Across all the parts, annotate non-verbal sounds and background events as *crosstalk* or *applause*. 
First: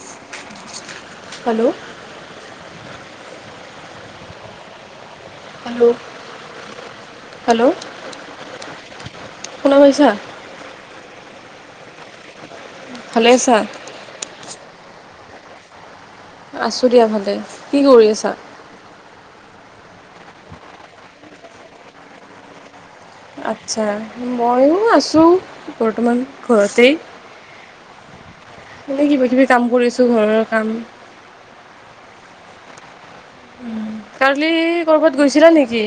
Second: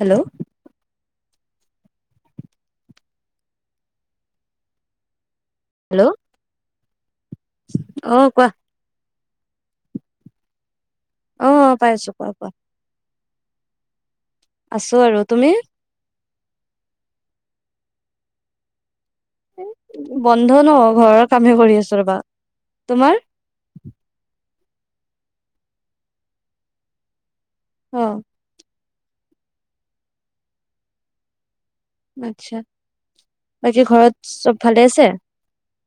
Hello hello. Hello, hello অ কোৱা শুনা পাইছা? অ পাইছোঁ, কোৱা কোৱা। ভালে আছা? আছো আৰু, তুমি? আছো দিয়া ভালে। কি কৰি আছা? এই বন্ধ ন, ঘৰৰ কামে কৰি আছো ৰবা, তোমাৰ? আচ্ছা ময়ো আছোঁ বৰ্তমান ঘৰতেই। অঁ এনেই কিবা কিবি কাম কৰিছো ঘৰৰ কাম। আচ্ছা, বাকী ঘৰত কালি চব ভালে আছে? ক'ৰবাত গৈছিলা নেকি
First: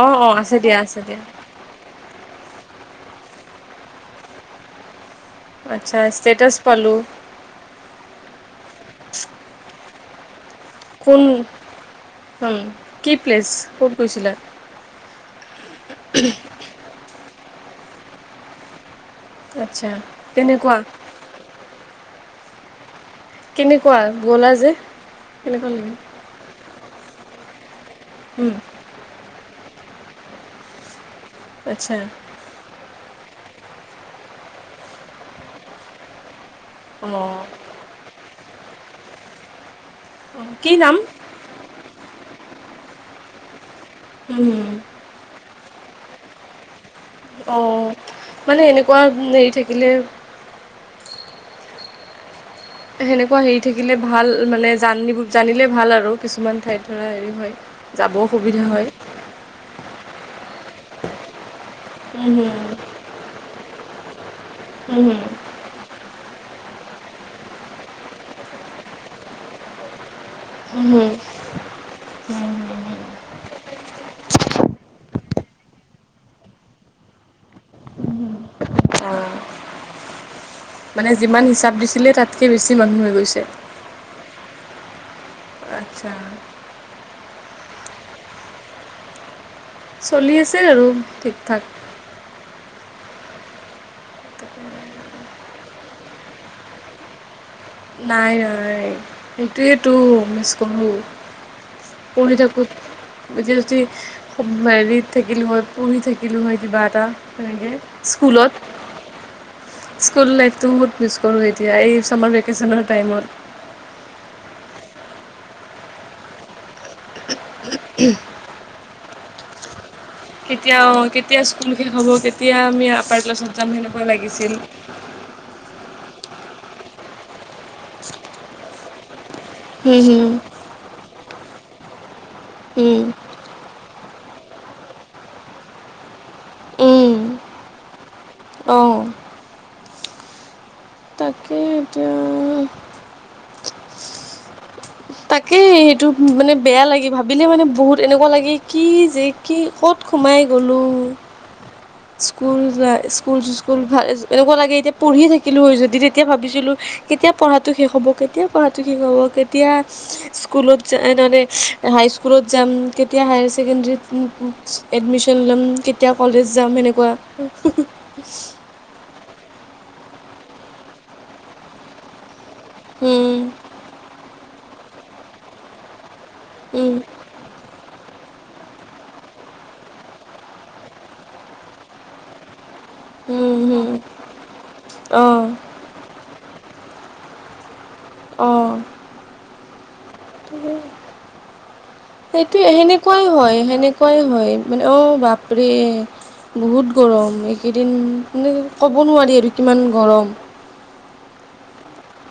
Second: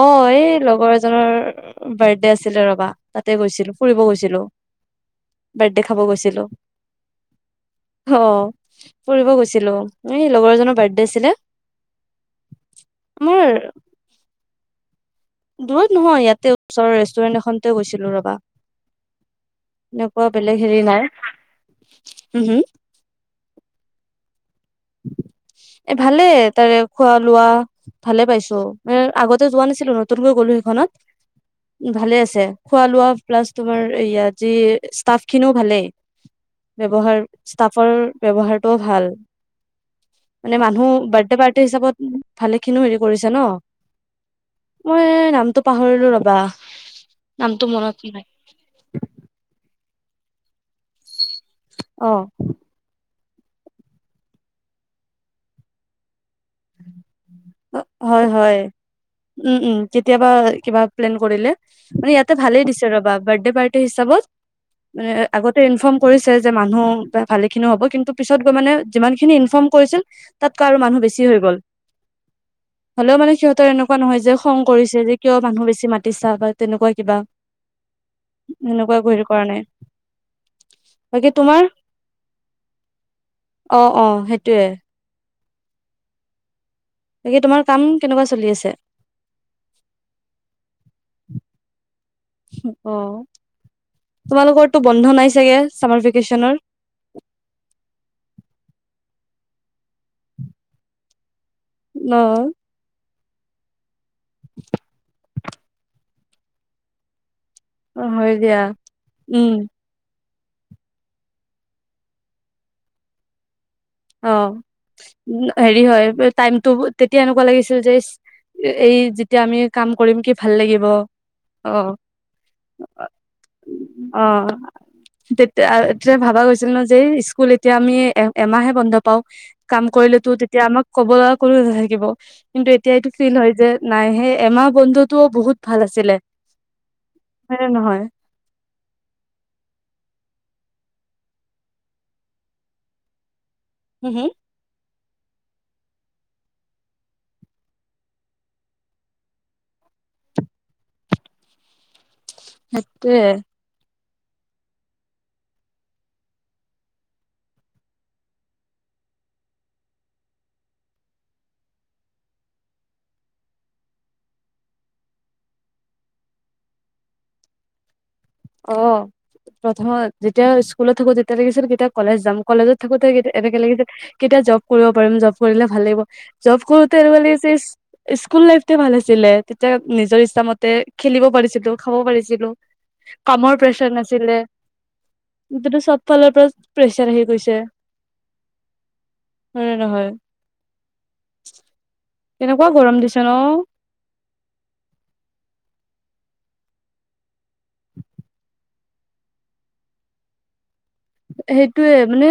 অঁ, এই আছে দিয়া লগৰ আছে দিয়া এজনৰ- বাৰ্থডে আছিলে ৰবা, তাতে গৈছিলো, ফুৰিব গৈছিলো। বাৰ্থডে খাব আচ্ছা গৈছিলো। ষ্টেটাছ পালোঁ অহ', ফুৰিব গৈছিলো, এই লগৰ এজনৰ বাৰ্থ কোন, কি প্লেচ, আমাৰ ক'ত গৈছিলা? দূৰত নহয়, ইয়াতে ওচৰৰ ৰেষ্টুৰেণ্ট এখনতে গৈছিলো ৰবা। আচ্ছা এনেকুৱা বেলেগ কেনেকুৱা হেৰি নাই হম হম। কেনেকুৱা, গ'লা যে? কেনেকুৱা এ লাগিল ভালে তাৰে খোৱা লোৱা ভালেই উম, পাইছো। হে আগতে যোৱা নাছিলো নতুনকৈ গ'লো সেইখনত, উম আচ্ছা ভালে আছে। খোৱা লোৱা প্লাছ তোমাৰ এইয়া যি ষ্টাফখিনিও ভালেই। ব্যৱহাৰ অঁ ষ্টাফৰৰ ব্যৱহাৰটোও ভাল। মানে কি মানুহ বাৰ্থডে পাৰ্টি হিচাপত ভালে খিনিও হেৰি কৰিছে ন'। উম। মই নামটো পাহৰিলো ৰবা। নামটো অ' মনত নাই মানে এনেকুৱা হেৰি থাকিলে অ। সেনেকুৱা হেৰি থাকিলে ভাল মানে জানিব জানিলে ভাল আৰু কিছুমান ঠাইতডৰা হেৰি হয় যাব সুবিধা হয়। উম উম কেতিয়াবা কিবা প্লেন কৰিলে মানে উম, ইয়াতে হম, ভালেই দিছে ৰ'বা বাৰ্থদে পা- সেই হিচাপত হম, মানে আগত। ইনফৰ্ম কৰিছে যে মানুহ ভালে খিনিও হ'ব কিন্তু পিছত গৈ মানে যিমান খিনি ইনফৰ্ম কৰিছে। তাতকৈ আৰু হম, মানুহ হম, বেছি হৈ গ'ল। হলেও মানে সিহঁতৰ এনেকুৱা নহয় যে খং কৰিছে যে কিয় মানুহ বেছি মাতিছা বা তেনেকুৱা কিবা। *inaudible* এনেকুৱা একো হেৰি অ'। কৰা নাই। মানে বাকী যিমান তোমাৰ হিচাপ দিছিলে তাতকে বেছি মানুহ হৈ গৈছে। অঁ অঁ সেইটোয়ে। আচ্ছা। বাকী তোমাৰ কাম কেনেকুৱা চলি আছে। চলি আছে আৰু থিক থাক। অঁ তোমালোকৰটো বন্ধ নাই চাগে চামাৰ ভেকেচনৰ। নাই নাই সেইটোয়েইটো মিছ কৰো অ পঢ়ি থাকো। *unintelligible* থাকিলোঁ হয়, পঢ়ি থাকিলোঁ হয় কিবা এটা, তেনেকে অ', হয় দিয়া, উম'। স্কুল লাইফটো বহুত মিছ কৰোঁ এতিয়া এই ছামাৰ ভেকেশ্যনৰ টাইমত। অঁ হেৰি হয় টাইমটো তেতিয়া এনেকুৱা লাগিছিল। যে এই যেতিয়া আমি কাম কৰিম কি। ভাল কেতিয়া লাগিব অঁ কেতিয়া স্কুল অ শেষ হ'ব কেতিয়া আমি আপাৰ ক্লাছত যাম সেনেকুৱা অ লাগিছিল। তেতিয়া তেতিয়া ভাবা গৈছিল ন যে স্কুল এতিয়া আমি এ এমাহে বন্ধ পাওঁ। কাম কৰিলেতো হুম তেতিয়া আমাক ক'ব লগা কোনো নাথাকিব। কিন্তু এতিয়া হুম এইটো ফিল হয় যে নাই সেই এমাহ বন্ধটোও বহুত ভাল আছিলে। হয় নে নহয়? অঁ। তাকে এতিয়া। হুম হুম? তাকেই সেইটো মানে বেয়া লাগে ভাবিলে মানে বহুত এনেকুৱা লাগে কি যে কি ক'ত সোমাই গ'লো স্কুল যায় সেইটোয়ে স্কুল স্কুল ভাল এনেকুৱা লাগে এতিয়া পঢ়ি থাকিলো হয় যদি, তেতিয়া ভাবিছিলো কেতিয়া পঢ়াটো শেষ হ'ব কেতিয়া পঢ়াটো শেষ হ'ব কেতিয়া স্কুলত যা মানে হাইস্কুলত যাম কেতিয়া হায়াৰ ছেকেণ্ডৰীত উম এডমিশ্যন ল'ম কেতিয়া কলেজ যাম সেনেকুৱা। অঁ প্ৰথমত যেতিয়া স্কুলত থাকোতে তেতিয়া লাগিছিল কেতিয়া কলেজ যাম। কলেজত থাকোতে উম এনেকে লাগে যে কেতিয়া জব কৰিব পাৰিম জব কৰিলে ভাল লাগিব। জব উম কৰোতে এনেকুৱা লাগিছে ইচ স্কুল লাইফটোৱে ভাল আছিলে তেতিয়া নিজৰ ইচ্ছামতে খেলিব পাৰিছিলো খাব পাৰিছিলো। উম কামৰ হুম প্ৰেছাৰ নাছিলে। অঁ এতিয়াটো চব ফালৰ পৰা প্ৰেছাৰ আহি গৈছে। অঁ হয় নে নহয়? সেইটোৱে কেনেকুৱা গৰম দিছে সেনেকুৱাই ন হয় সেনেকুৱাই হয় মানে অঁ বাপৰে। বহুত গৰম এইকেইদিন মানে ক'ব নোৱাৰি আৰু কিমান গৰম। সেইটোৱে মানে।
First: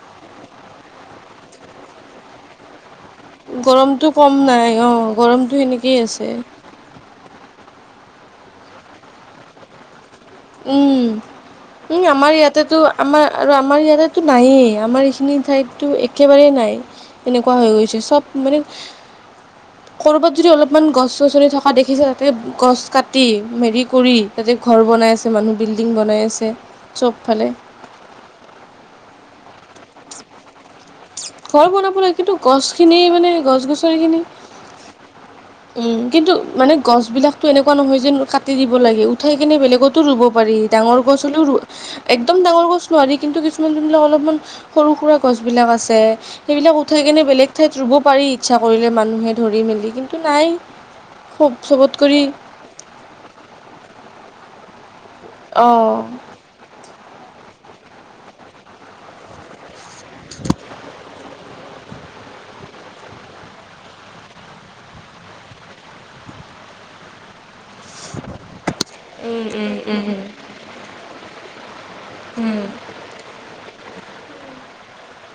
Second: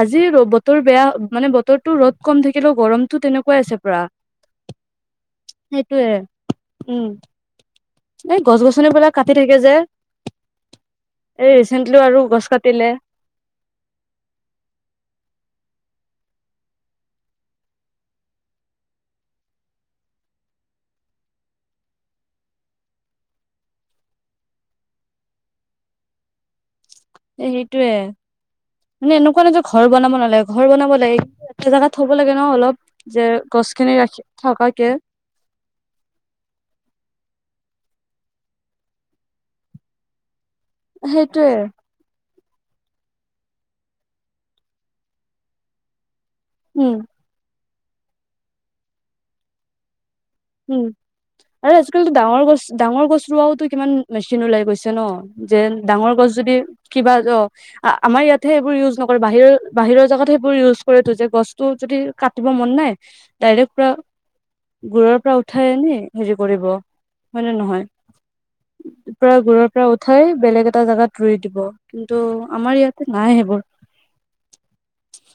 আজি বতৰ বেয়া মানে বতৰটো ৰ'দ কম থাকিলেও গৰম। গৰমটো কম নাই অঁ গৰমটো সেনেকেই সেইটোয়ে আছে। উম, এই গছ গছনিবিলাক কাটি থাকে যে। উম, এই ৰিচেন্টলি উম আৰু আমাৰ গছ ইয়াতেতো কাটিলে আমাৰ আৰু আমাৰ ইয়াতেতো নাইয়ে আমাৰ এইখিনি ঠাইততো একেবাৰেই নাই। তেনেকুৱা হৈ গৈছে চব মানে ক'ৰবাত যদি অলপমান গছ গছনি থকা দেখিছে তাতে গছ কাটি হেৰি কৰি, তাতে ঘৰ বনাই আছে মানুহ বিল্ডিং বনাই আছে। চবফালে এ সেইটোয়ে। মানে এনেকুৱা নহয় যে ঘৰ বনাব নালাগে ঘৰ বনাব লাগে কিন্তু ঘৰ এটা জেগা বনাব থব কিন্তু লাগে ন অলপ গছখিনি যে মানে গছ খিনি গছনিখিনি ৰাখি থকাকে। উম, কিন্তু মানে গছবিলাকতো এনেকুৱা নহয় যেন কাটি দিব লাগে উঠাই কিনে বেলেগতো ৰুব পাৰি। ডাঙৰ গছ হলেও সেইটোয়ে একদম ডাঙৰ গছ নোৱাৰি কিন্তু কিছুমান যোনবিলাক অলপমান সৰু সুৰা গছ বিলাক আছে। সেইবিলাক উম উঠাই কিনে বেলেগ ঠাইত ৰুব পাৰি ইচ্ছা কৰিলে মানুহে ধৰি মেলি কিন্তু নাই। উম খুব আৰু চবত আজিকালিটো কৰি ডাঙৰ গছ ডাঙৰ গছ ৰুৱাওটো কিমান মেচিন ওলাই গৈছে ন। যে অ ডাঙৰ গছ যদি কিবা অ আমাৰ ইয়াতহে সেইবোৰ ইউজ নকৰে বাহিৰৰ বাহিৰৰ জাগাত সেইবোৰ ইউজ কৰেতো যে গছ তোৰ যদি কাটিব মন নাই ডাইৰেক্ট পুৰা গুৰিৰ পৰা উঠাই আনি হেৰি কৰিব। হয় নে নহয়? পুৰা উম গুৰিৰ উম পৰা উম উঠাই বেলেগ এটা জেগাত ৰুই দিব কিন্তু, উম আমাৰ ইয়াতে নাই সেইবোৰ।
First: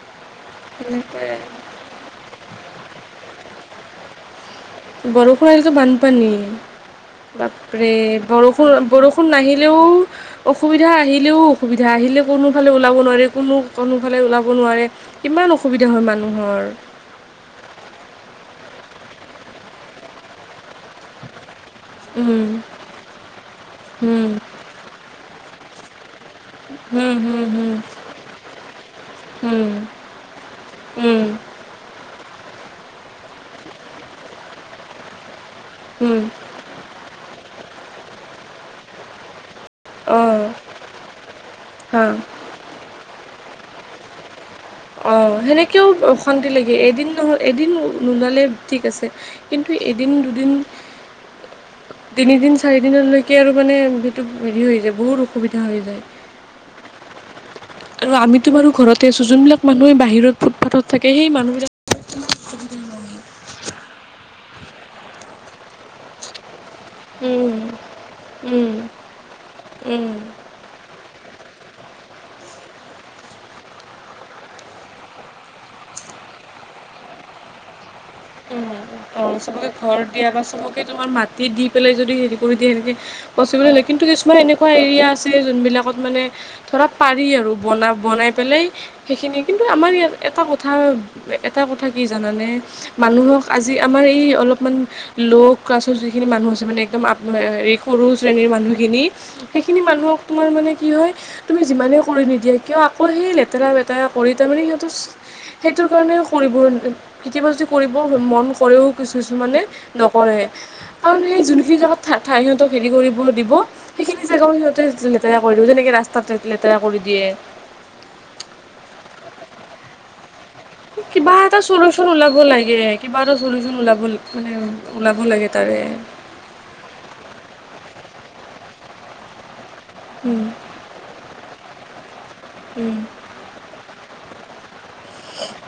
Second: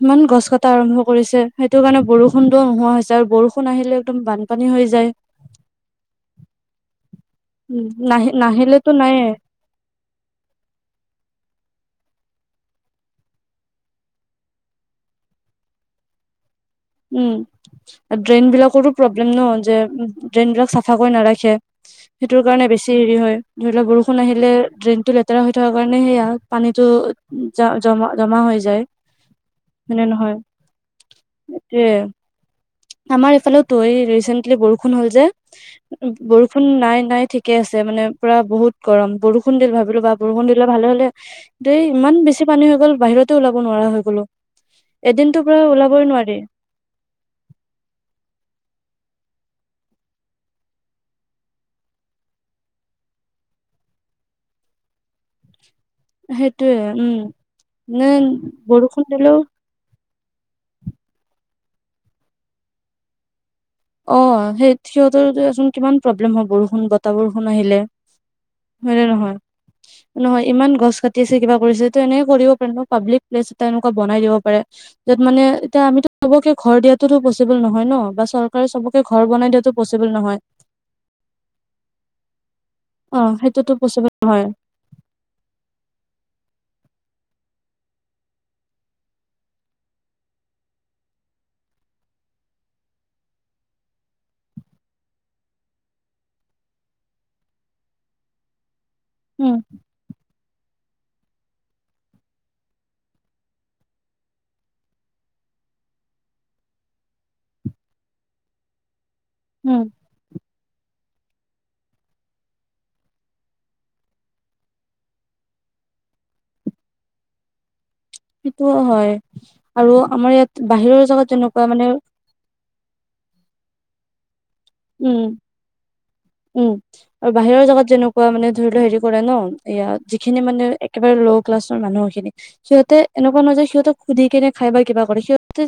ইমান গছ ক টা আৰম্ভ কৰিছে, সেইটো কাৰণে বৰষুণটো নোহোৱা হৈছে আৰু বৰষুণ আহিলে একদম বানপানী হৈ যায়। বৰষুণ আহিলেতো বানপানী উম বাপৰে নাহি বৰষুণ নাহিলেতো নাইয়ে বৰষুণ নাহি- লেও- অসুবিধা আহিলেও অসুবিধা আহিলেও কোনোফালে ওলাব নোৱাৰে কোনো কোনোফালে ওলাব নোৱাৰে। কিমান অসুবিধা হয় মানুহৰ। উম' ড্ৰেইন বিলাকৰো প্ৰব্লেম ন যে ড্ৰেইন বিলাক চাফা কৰি নাৰাখে। সেইটোৰ উম কাৰণে বেছি হেৰি হয় ধৰি লক বৰষুণ হুম আহিলে ড্ৰেইনটো লেতেৰা হৈ থকা কাৰণে সেয়া- পানীটো হুম হুম জ হুম জমা জমা হৈ যায় হুম হয়নে নহয়? উম' তে আমাৰ এইফালেটো এই ৰিচেন্টলি বৰষুণ হল যে উম বৰু- ষুণ নাই নাই ঠিকে আছে মানে পুৰা বহুত গৰম বৰষুণ দিল ভাব- ৰবা অঁ বৰষুণ দিলে ভালে হ'লে দেই হা ইমান বেছি পানী হৈ গল বাহিৰতেই ওলাব নোৱাৰা হৈ গ'লো। অঁ এদিনতো পুৰা সেনেকেও ওলাবই নোৱাৰি। অশান্তি এদিন নহ' এদিন নোলালে ঠিক আছে কিন্তু এদিন দুদিন- তিনিদিন চাৰিদিনলৈকে আৰু মানে সেইটো হেৰি হৈ যায় বহুত অসুবিধা হৈ যায়। সেইটোৱে উম' নে আৰু আমিতো বাৰু ঘৰতে বৰষুণ আছো দিলেও যোনবিলাক মানুহে বাহিৰত ফুটপাথত থাকে সেই মানুহবিলাক- অঁ সেই সিহঁতৰ এতিয়াচোন কিমান প্ৰব্লেম হয় বৰষুণ বত- তা বৰষুণ উম, আহিলে উম, হয়নে নহয়? উম। নহয়- ইমান গছ কাটি আছে কিবা কৰিছে ত এনেকে কৰিব পাৰে ন পাব্লিক প্লেছ এটা এনেকুৱা বনাই দিব পাৰে। যত মানে এতিয়া আমিতো চবকে ঘৰ দিয়াতোটো পচিবল নহয় ন, বা চৰ- উম অঁ চবকে ঘৰ দিয়া বা চবকে তোমাৰ মাটিত দি পেলাই যদি হেৰি কৰি দিয়ে সেনেকে- অ পচিবলে সেইটোতো হয়, কিন্তু পচিবল কিছুমান নহয় এনেকুৱা এৰিয়া আছে যোনবিলাকত মানে- ধৰা পাৰি আৰু বনা বনাই পেলাই- সেইখিনিয়ে কিন্তু আমাৰ ইয়াত এটা কথা এটা কথা কি জানানে? মানুহক আজি আমাৰ এই অলপমান- ল' কাছৰ যিখিনি মানুহ আছে মানে একদম আ এই সৰু শ্ৰেণীৰ মানুহখিনি- উম সেইখিনি মানুহক তোমাৰ মানে কি হয়? তুমি যিমানে কৰি নিদিয়া কিয় আকৌ সেই লেতেৰা বেতেৰা কৰি তাৰমানে সিহঁত- সেইটোৰ কাৰণে কৰিব কেতিয়াবা যদি কৰিব মন কৰেও কিছু কিছুমানে উম নক- কৰে। কাৰণ সেই যোনখিনি জাগাত সিহঁতক হেৰি কৰিব দিব- সেইখিনি জেগাও সিহঁতে লেতেৰা কৰি দিব। যেনেকে ৰাস্তাততে লেতেৰা কৰি দিয়ে। সেইটোও হয় আৰু আমাৰ ইয়াত- বাহিৰৰ জেগাত কিবা এটা তেনেকুৱা মানে চলিউচন ওলাব লাগে, কিবা এটা চলিউচন ওলাব মানে- ওলাব উম' লাগে তাৰে উম' আৰু বাহিৰৰ জাগাত যেনেকুৱা মানে ধৰি ল হেৰি কৰে ন এয়া যিখিনি উম মানে এক- কেবাৰে ল' ক্লাছৰ মানুহ খিনি উম সিহঁতে এনেকুৱা নহয় যে সিহতক সুধি কেনে খাই বা কিবা- কৰে। সিহঁতে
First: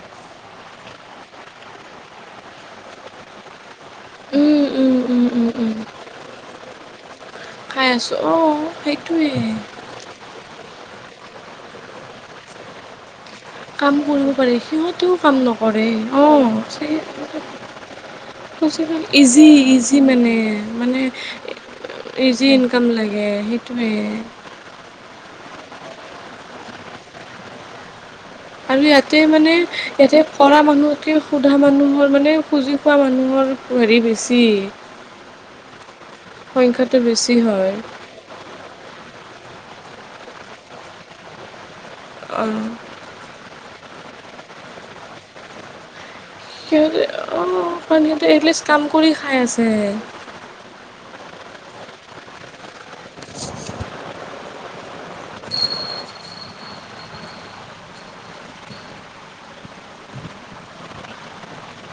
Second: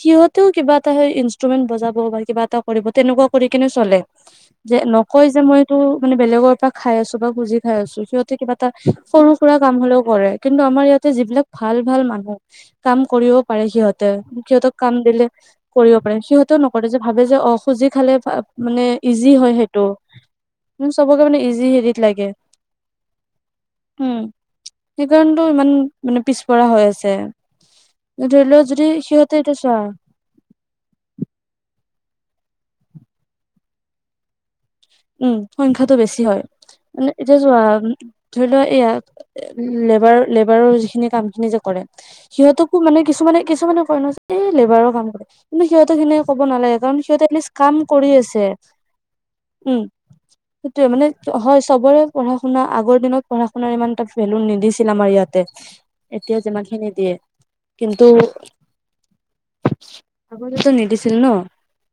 সিহঁতেও কিবা এটা ইন্ৰুমেন্ট বজাব বা কিবা এটা কৰিব তেনেকুৱা- কৰি কিনে চলে। উম' যে উম উম নকয় যে উম মই উম এইটো মানে বেলেগৰ পৰা খাই আছো বা খুজি খাই আছো আছোঁ সিহঁতে কিবা অঁ এটা- সৰু সেইটোৱে সুৰা কাম হলেও কৰে, কিন্তু আমাৰ ইয়াতে যিবিলাক ভাল ভাল মানুহ কাম কৰিও- কাম কৰিব পাৰে, সিয়োটো কাম নকৰে কৰিব পাৰে অঁ। সিহঁতেও নকৰে যে ভাবে যে অ খুজি খালে মানে কমচেকম ইজি হয় সেইটো ইজি মানে, মানে চবকে ইজি হেৰিত লাগে ইজি ইনকাম লাগে। তুমি- সেইকাৰণেটো ইমান মানে পিছপৰা হৈ আছে। ধৰি লোৱা আৰু যদি, ইয়াতে সিহঁতে মানে এইটো চোৱা ইয়াতে কৰা মানুহতকে সোধা মানুহৰ মানে, খুজি খোৱা মানুহৰ হেৰি বেছি। উম, সংখ্যাটো বেছি হয়, সংখ্যাটো মানে বেছি এতিয়া চোৱা হয় ধৰি লোৱা, এইয়া লেবাৰ-লেবাৰৰ যিখিনি কাম খিনি যে কৰে, অঁ সিহঁতকো মানে কিছুমানে-কিছুমানে কয় নহয়, যে এই লেবাৰৰ কাম কৰে, কিন্তু সিহঁতে তেনেক ক'ব নালাগে, কাৰণ সিহঁতে এটলিষ্ট অঁ কাম কাৰণ কৰি সিহঁতে আছে। এটলিষ্ট কাম কৰি খাই আছে সেইটোৱে মানে হয়, চবৰে পঢ়া-শুনা আগৰ দিনত পঢ়া-শুনাৰ ইমান এটা ভেলু নিদিছিল আমাৰ ইয়াতে এতিয়া যিমানখিনি দিয়ে, কিন্তু আগতেতো নিদিছিল ন,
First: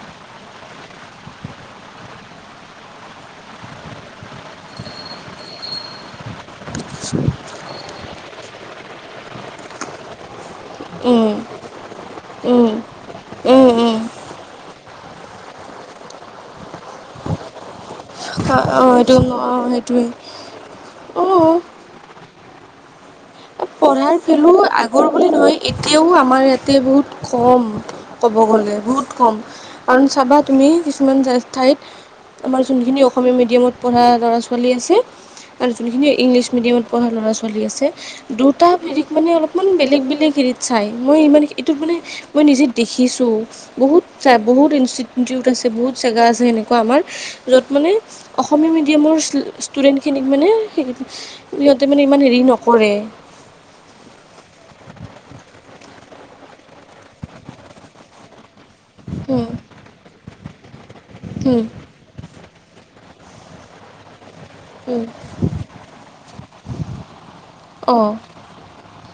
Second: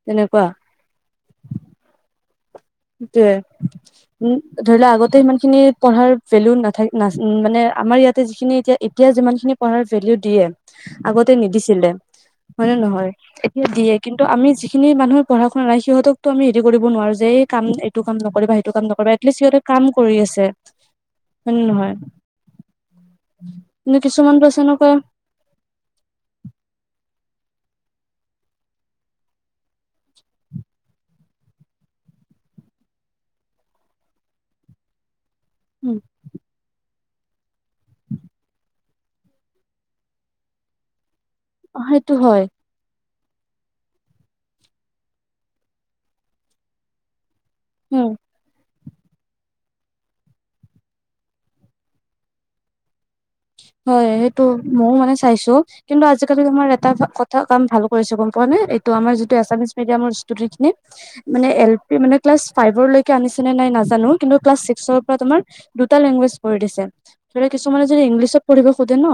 তেনেকুৱা সেইটোৱে উম, ধৰি লোৱা আগতে সিমান খিনি পঢ়াৰ ভেলু নাথা-নাচ মানে আমাৰ ইয়াতে যিখিনি এতিয়া এতিয়া যিমানখিনি পঢ়াৰ ভেলিউ দিয়ে, আগতে অঁ নিদিছিলে, হয় অঁ নে নহয়? এতিয়া অঁ দিয়ে, কিন্তু আমি যিখিনি মানুহে পঢ়া শুনা নাই, সিহঁতকতো আমি হেৰি কৰিব নোৱাৰোঁ যে এই কাম এইটো কাম নকৰিবা, অঁ সেইটো কাম অঁ নকৰিবা, এইটো এটলিষ্ট সিহঁতে অঁ কাম সেইটোৱে কৰি আছে, অঁ হয় নে নহয়? নহয়, পঢ়াৰ কিছুমানতো ভেলু আছে এনেকুৱা আগৰ বুলি নহয়, এতিয়াও আমাৰ ইয়াতে বহুত কম, ক'ব গ'লে, বহুত কম। কাৰণ চাবা তুমি, কিছুমান যা-ঠাইত আমাৰ যোনখিনি অসমীয়া মিডিয়ামত পঢ়া ল'ৰা ছোৱালী আছে আৰু উম যোনখিনি ইংলিছ মিডিয়ামত পঢ়া ল'ৰা ছোৱালী আছে দুটা হেৰিত মানে অলপমান বেলেগ-বেলেগ হেৰিত চাই, মই ইমান এইটোত মানে সেইটো হয় মই নিজে দেখিছোঁ, বহুত ঠাই-বহুত ইনষ্টিটিউট আছে, বহুত জেগা আছে সেনেকুৱা আমাৰ য'ত মানে উম অসমীয়া মিডিয়ামৰ ষ্টুডেণ্টখিনিক মানে সিহঁতে-সিহঁতে মানে ইমান হেৰি নকৰে। হয়, সেইটো মইও মানে চাইছোঁ কিন্তু আজিকালি তোমাৰ এটা কথা-কাম ভাল কৰিছে, গম পোৱানে? ত' আমাৰ যিটো অঁ এছামিছ মিডিয়ামৰ ষ্টুডেণ্টখিনি, মানে এ মানে ক্লাছ ফাইভৰলৈকে আনিছে নে নাই নাজানোঁ, কি চবৰ পৰা তোমাৰ, দুটা লেংগুৱেজ কৰি দিছে, ধৰি লোৱা কিছুমানে যদি ইংলিছত পঢ়িব খুঁজে ন,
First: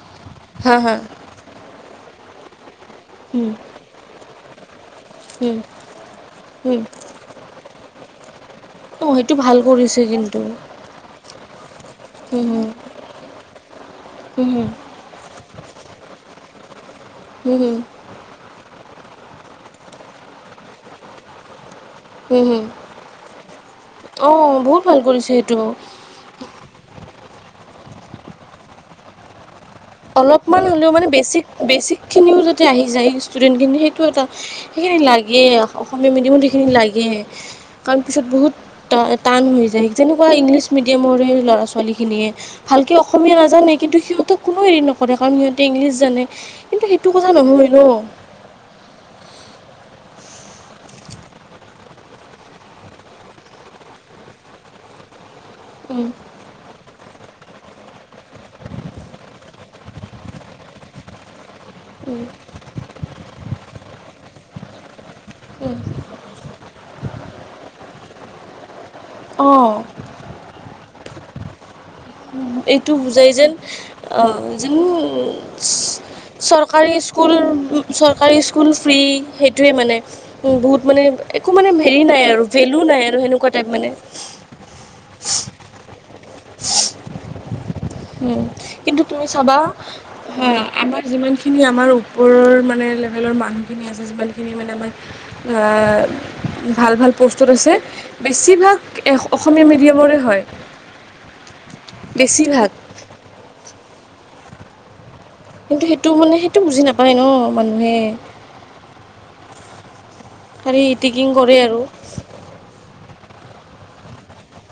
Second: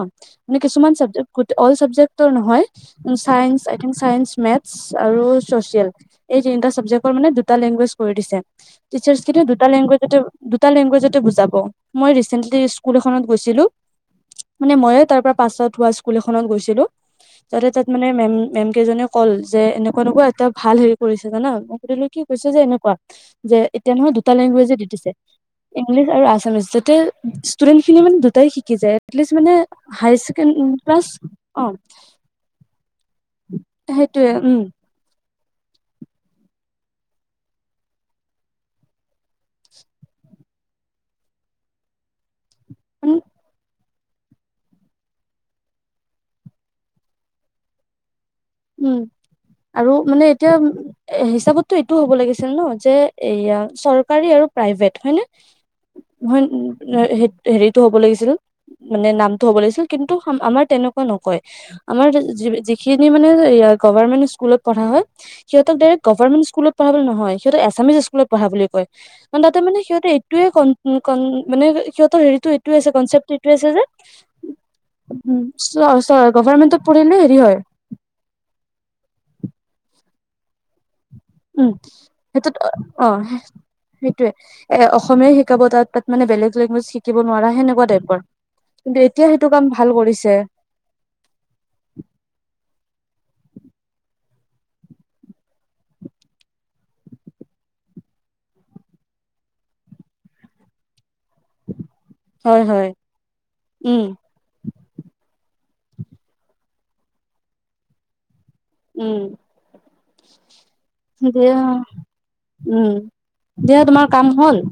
মানে হা কিছুমান হা অঁ চাবজেক, গো-অল চাবজেক্ট তৰ নহয়, um science, I think science, maths আৰু ছচিয়েল এই তিনিটা সেইটো চাবজেক্টৰ মানে দুটা লেংগুৱেজ কৰি দিছে, টিচাৰ্ছখিনিয়ে ভাল দুটা কৰিছে লেংগুৱেজতে কিন্তু দুটা লেংগুৱেজতে বুজাব, মই ৰিচেন্টলি স্কুল এখনত গৈছিলোঁ মানে মইয়ে তাৰ পৰা পাছ আউত হোৱা স্কুল এখনত গৈছিলোঁ, তাতে তাত মানে মেম-মেম কেইজনীয়ে কল যে, এনেকুৱা তেনেকুৱা, এটা ভাল হেৰি কৰিছে জানা, মই সুধিলোঁ কি কৈছে যে এনেকুৱা, যে এতিয়া নহয় দুটা অঁ লেংগুৱেজে বহুত দি ভাল দিছে, কৰিছে সেইটো ইংলিছ আৰু আছামিছ, যাতে ষ্টুডেন্টখিনি মানে দুটাই শিকি যায়, এতলিষ্ট মানে হাই ছেকেণ্ড অলপমান হ'লেও ক্লাছ মানে অ বেছিক-বেছিকখিনিও যদ দি আহি যায়, ষ্টুডেণ্টখিনি সেইটো এটা, সেইটোয়ে উম সেইখিনি লাগে, অসমীয়া মিডিয়ামত সেইখিনি লাগে কাৰণ পিছত বহুত ট-টান হৈ যায়, যেনেকুৱা ইংলিছ মিডিয়ামৰ এই ল'ৰা ছোৱালীখিনিয়ে ভালকে অসমীয়া নাজানে, কিন্তু সিহঁতক কোনেও হেৰি নকৰে, কাৰণ সিহঁতে ইংলিছ জানে, কিন্তু সেইটো কথা নহয় ন? উম, আৰু মানে এতিয়া এ হিচাপতটো এইটো হ'ব লাগিছিল ন, যে এয়া চৰকাৰী আৰু প্ৰাইভেট, হয় নে? উম হয় উ হেৰিতটো হ'ব লাগিছিল। মানে নামটো হ'ব লাগিছিল কিন্তু আমাৰ তেনেকুৱা নকয়। আমাৰ যিখিনি মানে গভমেন্ট স্কুলত পঢ়া হয় সিহঁত ডাইৰেক্ট গভমেন্ট স্কুলত পঢ়া বুলি নহয় সিহঁতে এছামিছ স্কুলত পঢ়া বুলি কয় কাৰণ তাতে অ', মান সহঁতে য়ে কন কন মানে সিহঁতৰ হেৰিটো এইটোৱে এইটো আছে কনচেপ্ট বুজাই যেন এইটোৱে আছে যে আহ য গভাৰমেন্টত চৰকাৰী পঢ়িলে স্কুল হেৰি হয় চৰকাৰী স্কুল ফ্ৰী সেইটোৱে মানে। উ বহুত মানে একো মানে উম হেৰি নাই আৰু সেইটোত ভেলু নাই অ আৰু সেনেকুৱা টাইপ মানে। সেইটোৱে এ অসমীয়া শিকাব তাত, তাত মানে বেলেগ লেংগুৱেজ শিকিব নোৱাৰা সেনেকুৱা। উম, কিন্তু তুমি এতিয়া সেইটো চাবা কাম ভাল কৰিছে। হা, আমাৰ যিমানখিনি আমাৰ ওপৰৰ মানে লেভেলৰ মানুহখিনি আছে যিমানখিনি মানে আমাৰ আহ ভাল ভাল পোষ্টৰ আছে। বেছিভাগ অসমীয়া মিডিয়ামৰে হয়। হয় বেছিভাগ হয় উম কিন্তু সেইটো মানে সেইটো বুজি নাপায় ন মানুহে উম খালি ইটিকিং কৰে আৰু উম দিয়া তোমাৰ কাম হ'ল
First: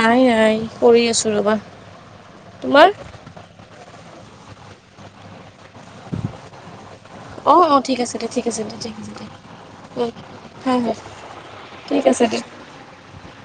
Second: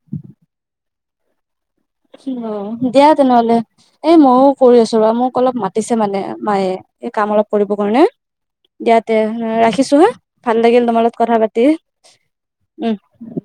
নাই নাই কৰি আছো ৰবা। অ তোমাৰ দিয়া তেনেহলে এই মইো কৰি আছো ৰ মোক অলপ মা। পাতিছে মানে মায়ে এই কাম অলপ অঁ অঁ কৰিবৰ ঠিক কাৰণে আছে দে ঠিক আছে দে ঠিক দিয়া আছে তে দে ৰাখিছো হা ভাল হয় লাগিল হয় তোমাৰ লগত কথা পাতি ঠিক আছে দে উম